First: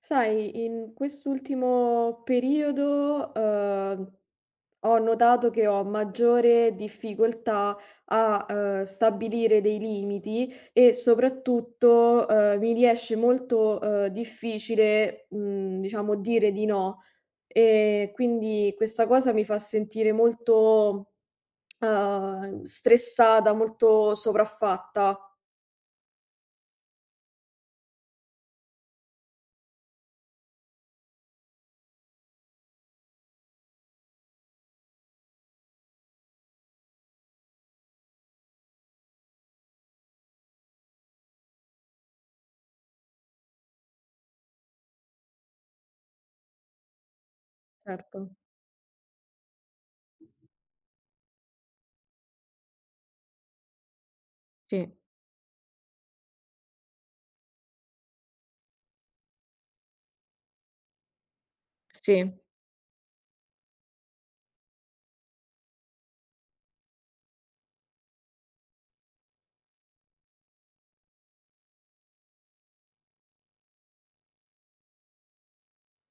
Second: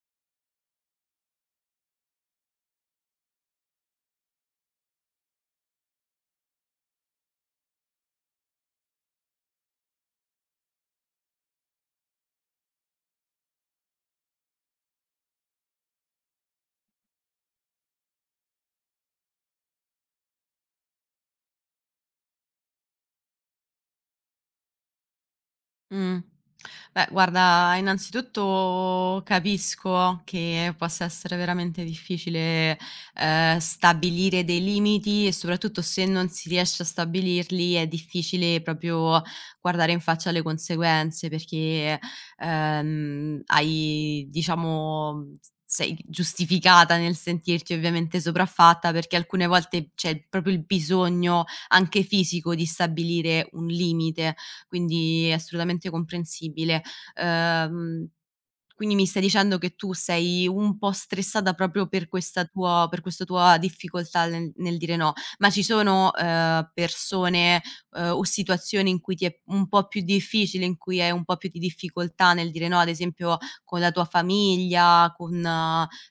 Sai, in quest'ultimo periodo, ehm, ho notato che ho maggiore difficoltà a, uhm, stabilire dei limiti e soprattutto, uhm, mi riesce molto, uhm, difficile, mhmm, diciamo, dire di no. Ehm, quindi questa cosa mi fa sentire molto, ehm, stressata, molto sopraffatta. Mh, beh, guarda, innanzitutto, capisco che possa essere veramente difficile, ehm, stabilire dei limiti e soprattutto se non si riesce a stabilirli, è difficile proprio guardare in faccia le conseguenze perché, ehm, hai diciamo, s sei giustificata nel sentirti, ovviamente, Certo. sopraffatta perché alcune volte c'è proprio il bisogno, anche fisico, di stabilire un limite, Sì. quindi è assolutamente comprensibile. Uhm, quindi mi stai dicendo che tu sei un po' stressata proprio per Sì. questa tua per questo tua difficoltà le nel dire "no". Ma ci sono, uhm, persone, uhm, o situazioni in cui ti è un po' più difficile, in cui hai un po' più di difficoltà nel dire "no", ad esempio, con la tua famiglia, con,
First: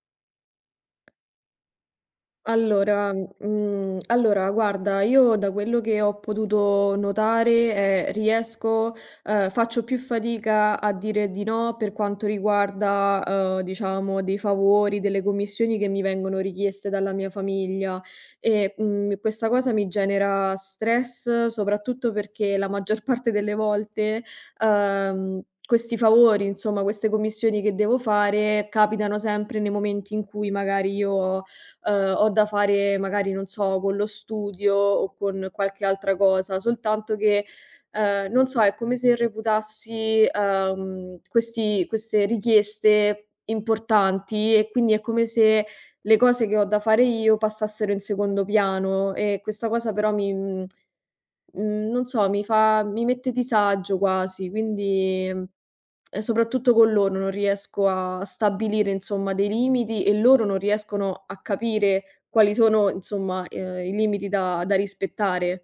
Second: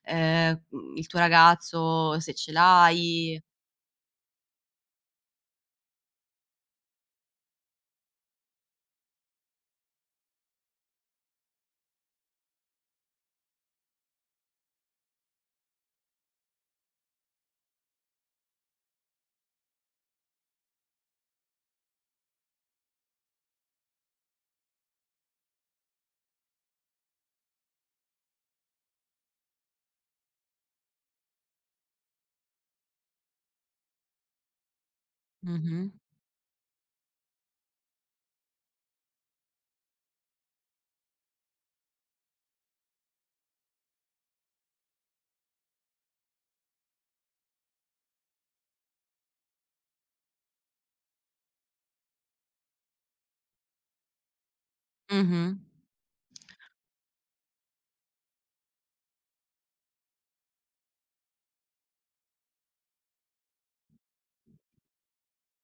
ehm, mhmm, il tuo ragazzo, se ce Allora l'hai? mhmm, allora, guarda, io da quello che ho potuto notare, ehm, riesco ehm, faccio più fatica a dire di no per quanto riguarda, uhm, diciamo, dei favori, delle commissioni che mi vengono richieste dalla mia famiglia e, mhmm, questa cosa mi genera stress, soprattutto perché la maggior parte delle volte, uhm, questi favori, insomma, queste commissioni che devo fare, capitano sempre nei momenti in cui magari io, uhm, ho da fare magari non so, con lo studio o con qualche Mh-mh. altra cosa, soltanto che, ehm, non so, è come se reputassi, uhm, questi queste richieste importanti e quindi è come se le cose che ho da fare io passassero in secondo piano e questa cosa, però, mi mhmm, mhmm, non so, mi fa mi mette disagio quasi, quindi Mh-mh. e soprattutto con loro non riesco a stabilire, insomma, dei limiti e loro non riescono a capire quali sono, insomma, uhm, i limiti da da rispettare.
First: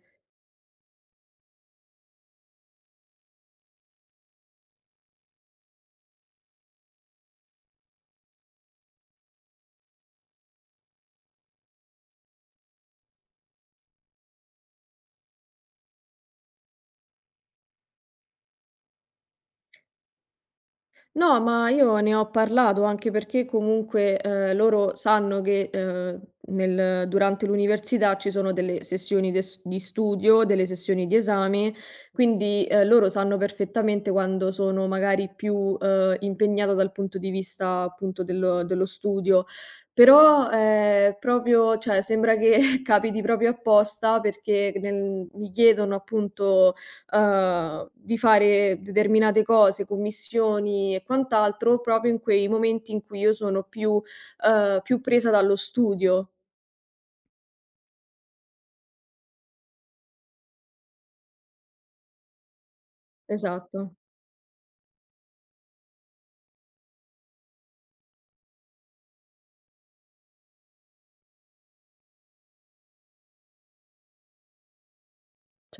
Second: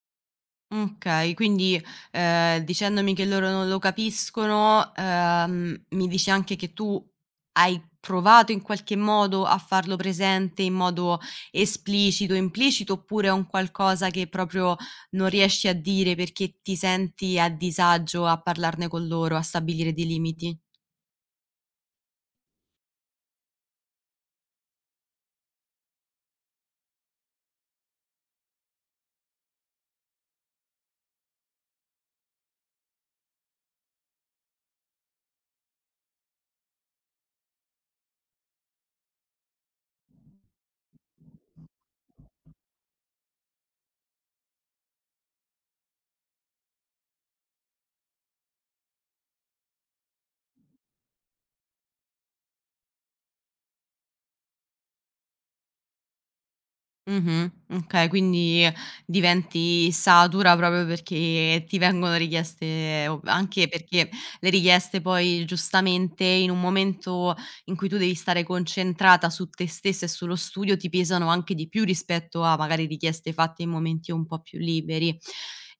Mh, okay. Quindi, ehm, dicendomi che loro non lo capiscono, ehm, mi dici anche che tu hai provato, in qualche modo, a farlo presente in modo esplicito, implicito, oppure è un qualcosa che proprio non riesci a dire perché ti senti a disagio a parlarne con loro, a stabilire dei limiti. No ma io ne ho parlato, anche perché, comunque, uhm, loro sanno che, uhm, nel durante l'università ci sono delle sessioni de s di studio, delle sessioni di esame, quindi, ehm, loro sanno perfettamente quando sono magari più, uhm, impegnata dal punto di vista appunto del dello studio. Però, ehm, proprio cioè sembra che capiti proprio apposta perché c nel mi chiedono, appunto, uhm, di fare determinate cose, commissioni e quant'altro, proprio in quei momenti in cui io sono più uhm, più presa dallo studio. Mh-mh, okay, quindi diventi satura proprio perché ti vengono richieste o anche Esatto. perché le richieste poi, giustamente, in un momento in cui tu devi stare concentrata su te stessa e sullo studio, ti pesano anche di più rispetto a magari richieste fatte in momenti un po' più liberi.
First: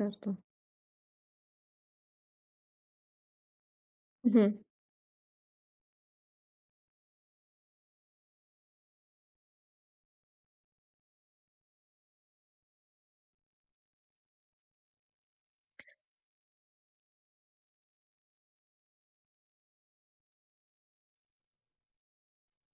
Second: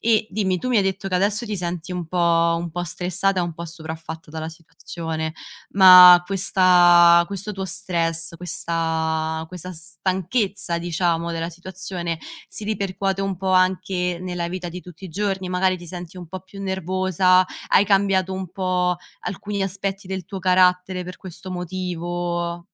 E dimmi: tu mi hai detto che adesso ti senti un po' un po' stressata, un po' sopraffatta dalla Mh-mh. situazione, ma questa questo tuo stress, questa questa stanchezza, diciamo, della situazione, si ripercuote un po' anche nella vita di tutti i giorni, magari ti senti un po' più nervosa, hai cambiato un po' alcuni aspetti del tuo carattere per questo motivo?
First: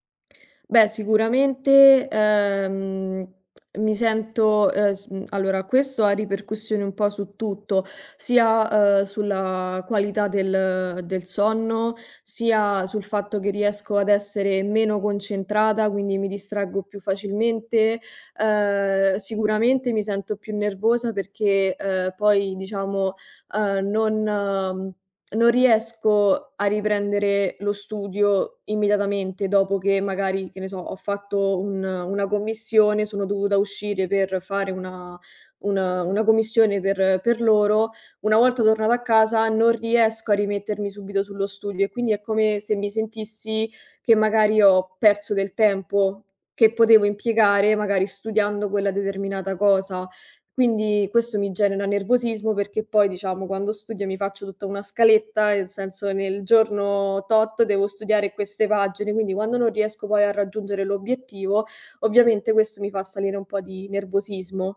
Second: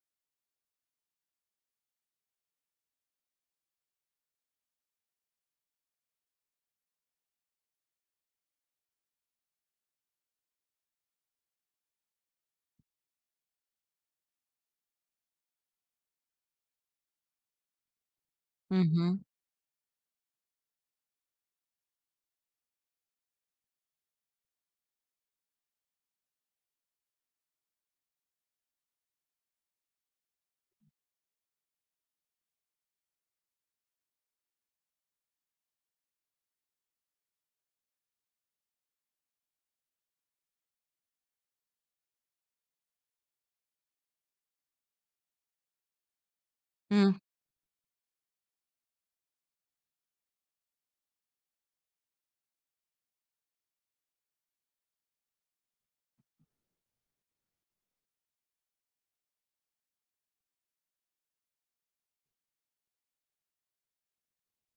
Beh, sicuramente, ehm, mi sento, uhm, s allora, questo ha ripercussioni un po' su tutto, sia, uhm, sulla qualità del del sonno, sia sul fatto che riesco ad essere meno concentrata, quindi mi distraggo più facilmente. Ehm, Mh-mh. sicuramente, mi sento più nervosa perché, uhm, poi, diciamo, uhm, non non riesco a riprendere lo studio immediatamente dopo che magari, che ne so, ho fatto un una commissione, sono dovuta uscire per fare una un una commissione per per loro; una volta tornata a casa, non riesco a rimettermi subito sullo studio e quindi è come se mi sentissi che magari ho perso del tempo, che potevo Mh. impiegare magari studiando quella determinata cosa. Quindi, questo mi genera nervosismo perché poi, diciamo, quando studio mi faccio tutta una scaletta, nel senso nel giorno tot devo studiare queste pagine, quindi quando non riesco poi a raggiungere l'obiettivo, ovviamente, questo mi fa salire un po' di nervosismo.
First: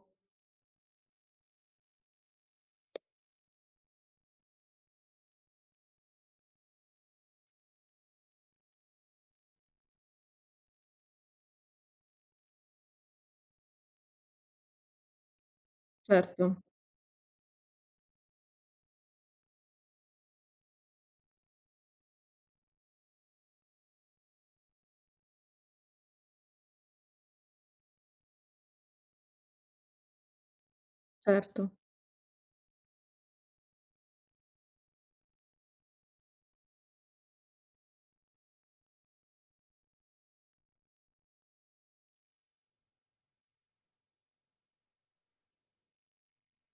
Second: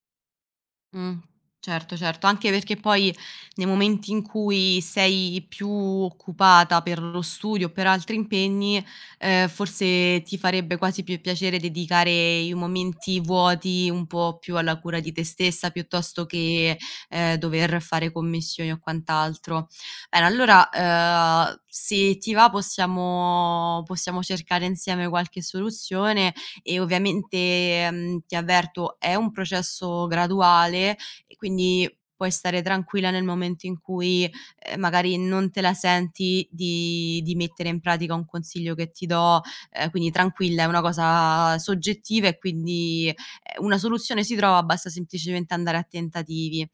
Mh. Certo, certo anche perché poi nei momenti in cui sei più occupata per lo studio o per altri impegni, uhm, forse, ti farebbe quasi più piacere dedicare i momenti vuoti un po' più alla cura di te stessa, piuttosto Certo. che, ehm, dover fare commissioni o quant'altro. Bene, allora, ehm, se ti va, possiamo possiamo cercare insieme qualche soluzione, e, ovviamente, mhmm, ti avverto, è un processo graduale, quindi Certo. puoi stare tranquilla nel momento in cui, ehm, magari non te la senti di di mettere in pratica un consiglio che ti do, ehm, quindi tranquilla, è una cosa soggettiva e quindi, ehm, una soluzione si trova, basta semplicemente andare a tentativi.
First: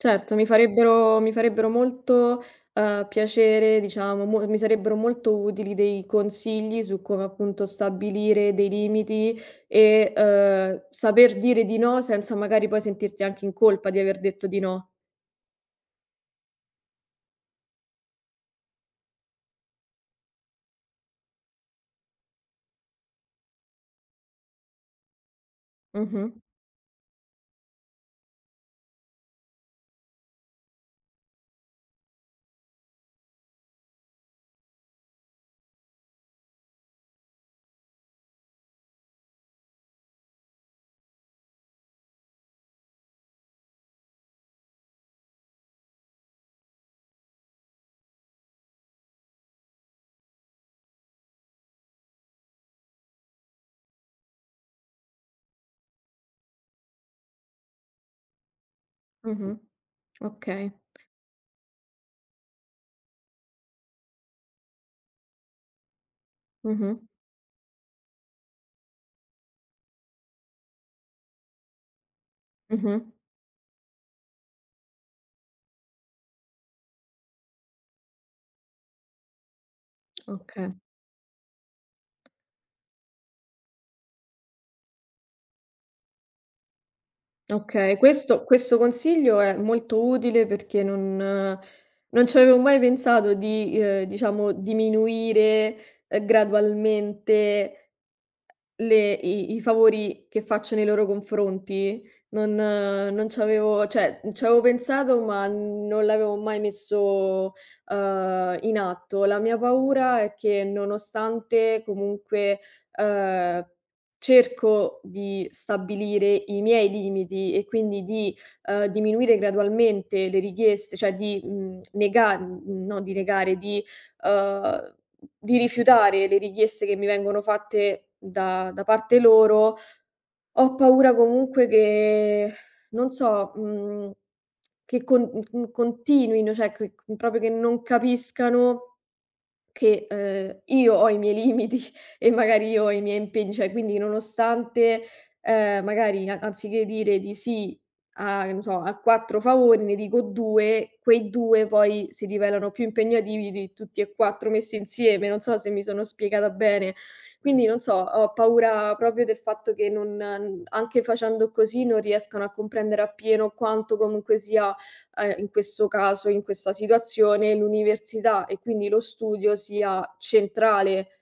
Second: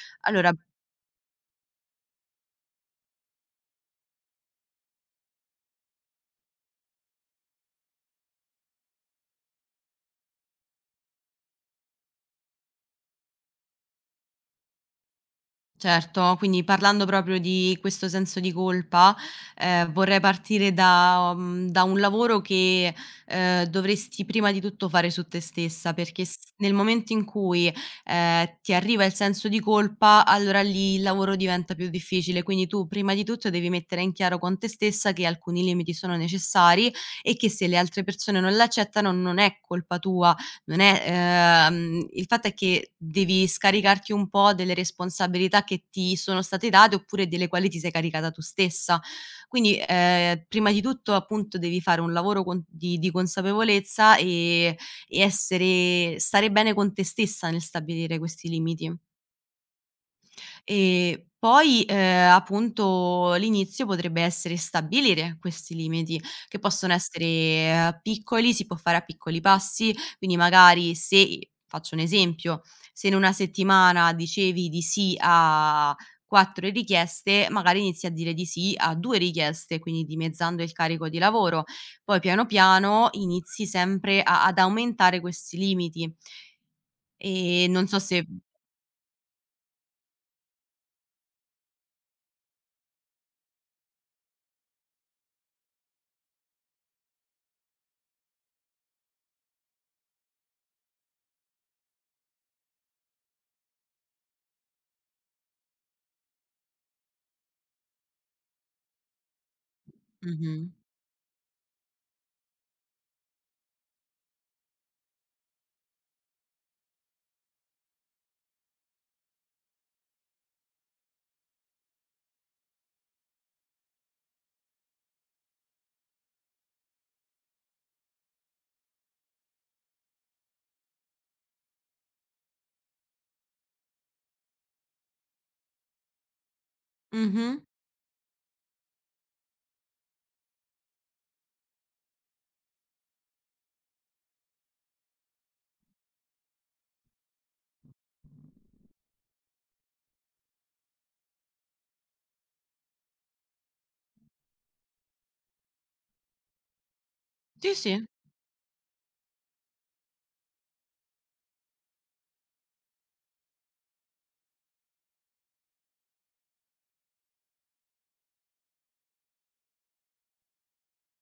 Certo, mi Allora farebbero mi farebbero molto, uhm, piacere, diciamo, mo mi sarebbero molto utili dei consigli su come, appunto, stabilire dei limiti e, uhm, saper dire di no senza magari poi sentirti anche in colpa di aver detto di no. Certo, quindi parlando proprio di questo senso di colpa, ehm, vorrei partire da uhm, da un lavoro che, ehm, dovresti prima di tutto fare su te stessa. Perché Mh-mh. s nel momento in cui, ehm, ti arriva il senso di colpa, allora lì il lavoro diventa più difficile quindi tu prima di tutto devi mettere in chiaro con te stessa che alcuni limiti sono necessari e che se le altre persone non l'accettano non è colpa tua, non è ehm, il fatto è che devi scaricarti un po' delle responsabilità che ti sono state date oppure delle quali ti sei caricata tu stessa. Quindi, ehm, prima di tutto, appunto, devi fare un lavoro con di di consapevolezza e e essere stare bene con te stessa nel stabilire questi limiti. Mh-mh. Okay. E poi ehm, appunto l'inizio potrebbe essere stabilire questi limiti, che possono Mh-mh. essere piccoli, si può fare a piccoli passi, quindi magari se ehm, faccio un esempio, se Mh-mh. in una settimana dicevi di sì a 4 richieste, magari inizi a dire di sì a 2 richieste, quindi dimezzando il Oka carico di lavoro. Poi piano piano inizi sempre a ad aumentare questi limiti. E non Okay, so se questo questo consiglio è molto utile perché non non ci avevo mai pensato di, uhm, diciamo diminuire, uhm, gradualmente le i i favori che faccio nei loro confronti. Non non c'avevo cioè c'avevo pensato ma non l'avevo mai messo, uhm, in atto. La mia paura è che Mh-mh. nonostante comunque, uhm, cerco di stabilire i miei limiti e quindi di, uhm, diminuire gradualmente le richieste, cioè di, mhmm, nega no di negare, di uhm, di rifiutare le richieste che mi vengono fatte da da parte loro, ho paura comunque che non so, mhmm, che con n n continuino, cioè que che proprio che Mh-mh. non capiscano che ehm, io ho i miei limiti e magari io ho i miei impegni, cioè quindi nonostante, ehm, magari a anziché che dire di sì a non so, a 4 favori, ne dico 2, quei 2 poi si rivelano più impegnativi di tutti e 4 messi insieme, non so se mi sono spiegata bene. Quindi Sì, non so, sì. ho paura proprio del fatto che non anche facendo così non riescano a comprendere appieno quanto comunque sia, ehm, in questo caso, in questa situazione, l'università e quindi lo studio sia centrale.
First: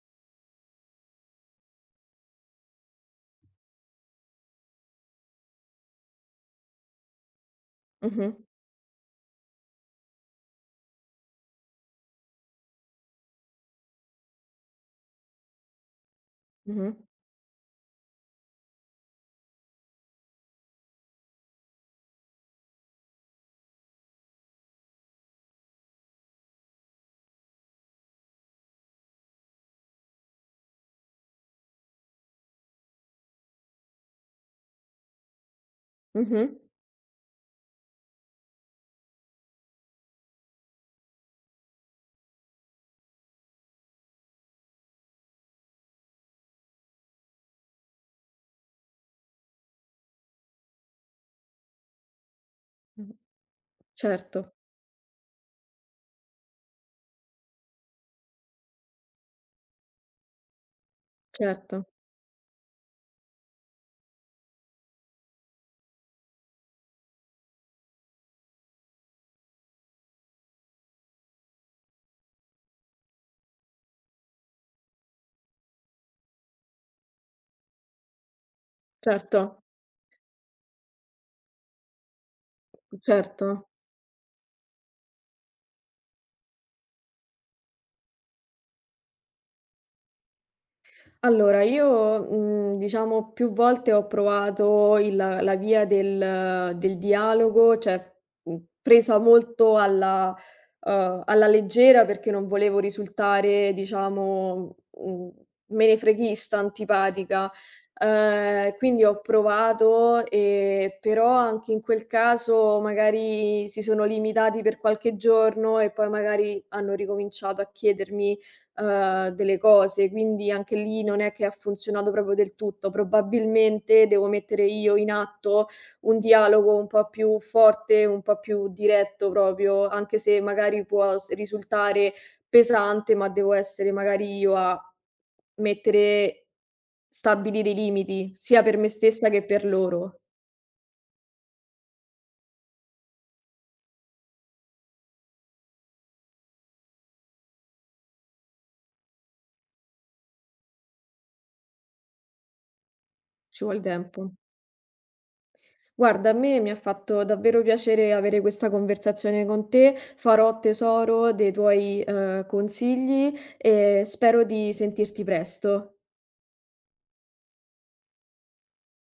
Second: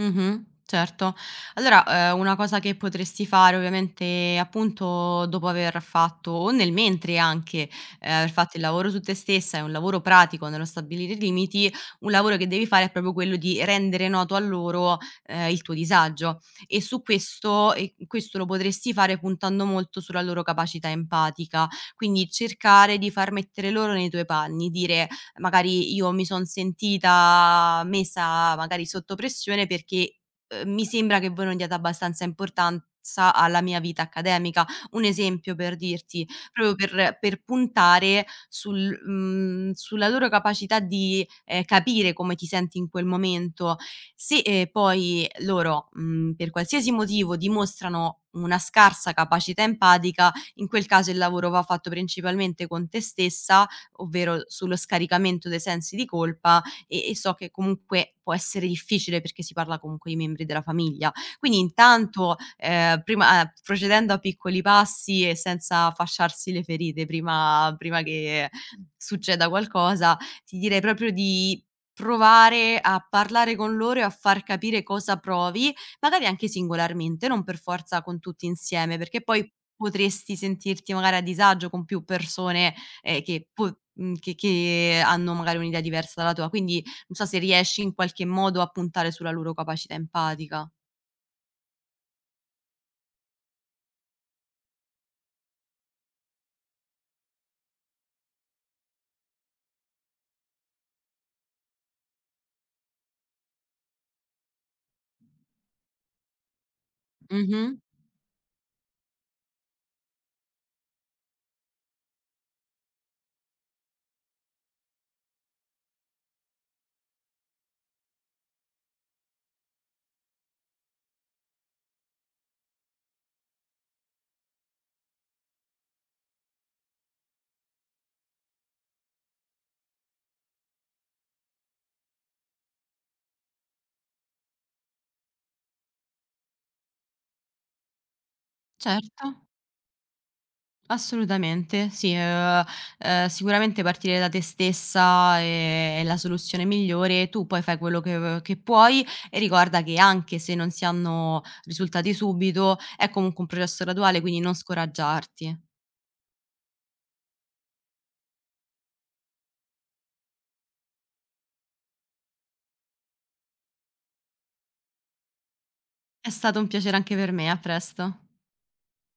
Mh-mh, certo. Allora, uhm, una cosa che potresti fare ovviamente, appunto, dopo aver fatto o nel mentre anche, uhm, aver Mh-mh. fatto il lavoro su te stessa e un lavoro pratico nello stabilire i limiti, un lavoro che devi fare è proprio quello di rendere noto a loro, ehm, il tuo disagio. E Mh-mh. su questo e q questo lo potresti fare, puntando molto sulla loro capacità empatica, quindi cercare di far mettere loro nei tuoi panni, dire: "Magari io mi son sentita messa, magari, sotto pressione perché, uhm, mi sembra che voi non diate abbastanza importanza alla mia vita accademica"; un esempio, per dirti, Mh-mh. proprio per per puntare sul mhmm, sulla loro capacità di, ehm, capire come ti senti in quel momento, se, ehm, poi loro, mhmm, per qualsiasi motivo, dimostrano una scarsa capacità empatica, in quel caso il lavoro va fatto principalmente con te Mh-mh. stessa, ovvero l Certo. sullo scaricamento dei sensi di colpa, e e so che comunque può essere difficile perché si parla comunque di membri della famiglia. Quindi Certo. intanto, ehm, prima uhm, procedendo a piccoli passi e senza fasciarsi le ferite prima prima che succeda qualcosa, ti direi proprio di provare a parlare con loro e a far capire cosa provi, magari anche singolarmente, non per forza con tutti insieme, perché poi Certo. potresti sentirti magari a disagio con più persone, ehm, che Certo. po mhmm, che che hanno magari un'idea diversa dalla tua, quindi non so se riesci, in qualche modo, a puntare sulla loro capacità empatica. Allora io, mhmm, diciamo, più volte ho provato il la via del del dialogo, cioè, mhmm, presa molto alla uhm, alla leggera perché non volevo risultare, diciamo, mhmm, menefreghista, antipatica. Mh-mh. Uhm, quindi ho provato e però, anche in quel caso magari si sono limitati per qualche giorno e poi magari hanno ricominciato a chiedermi, uhm, delle cose, quindi, anche lì, non è che ha funzionato proprio del tutto. Probabilmente, devo mettere io in atto un dialogo un po' più forte, un po' più diretto proprio, anche se magari può s risultare pesante, ma devo essere magari io a mettere stabilire i limiti, sia per me stessa che Certo. per loro. Assolutamente. Sì, uhm, uhm, sicuramente, partire da te stessa è è la soluzione migliore e tu poi fai quello che v che puoi e ricorda che anche se non si hanno risultati subito, è comunque un Ci vuol processo graduale, tempo. quindi non scoraggiarti. Guarda, a me mi ha fatto davvero piacere avere questa conversazione con te, farò tesoro dei tuoi, uhm, consigli e spero di sentirti presto. È stato un piacere anche per me, a presto.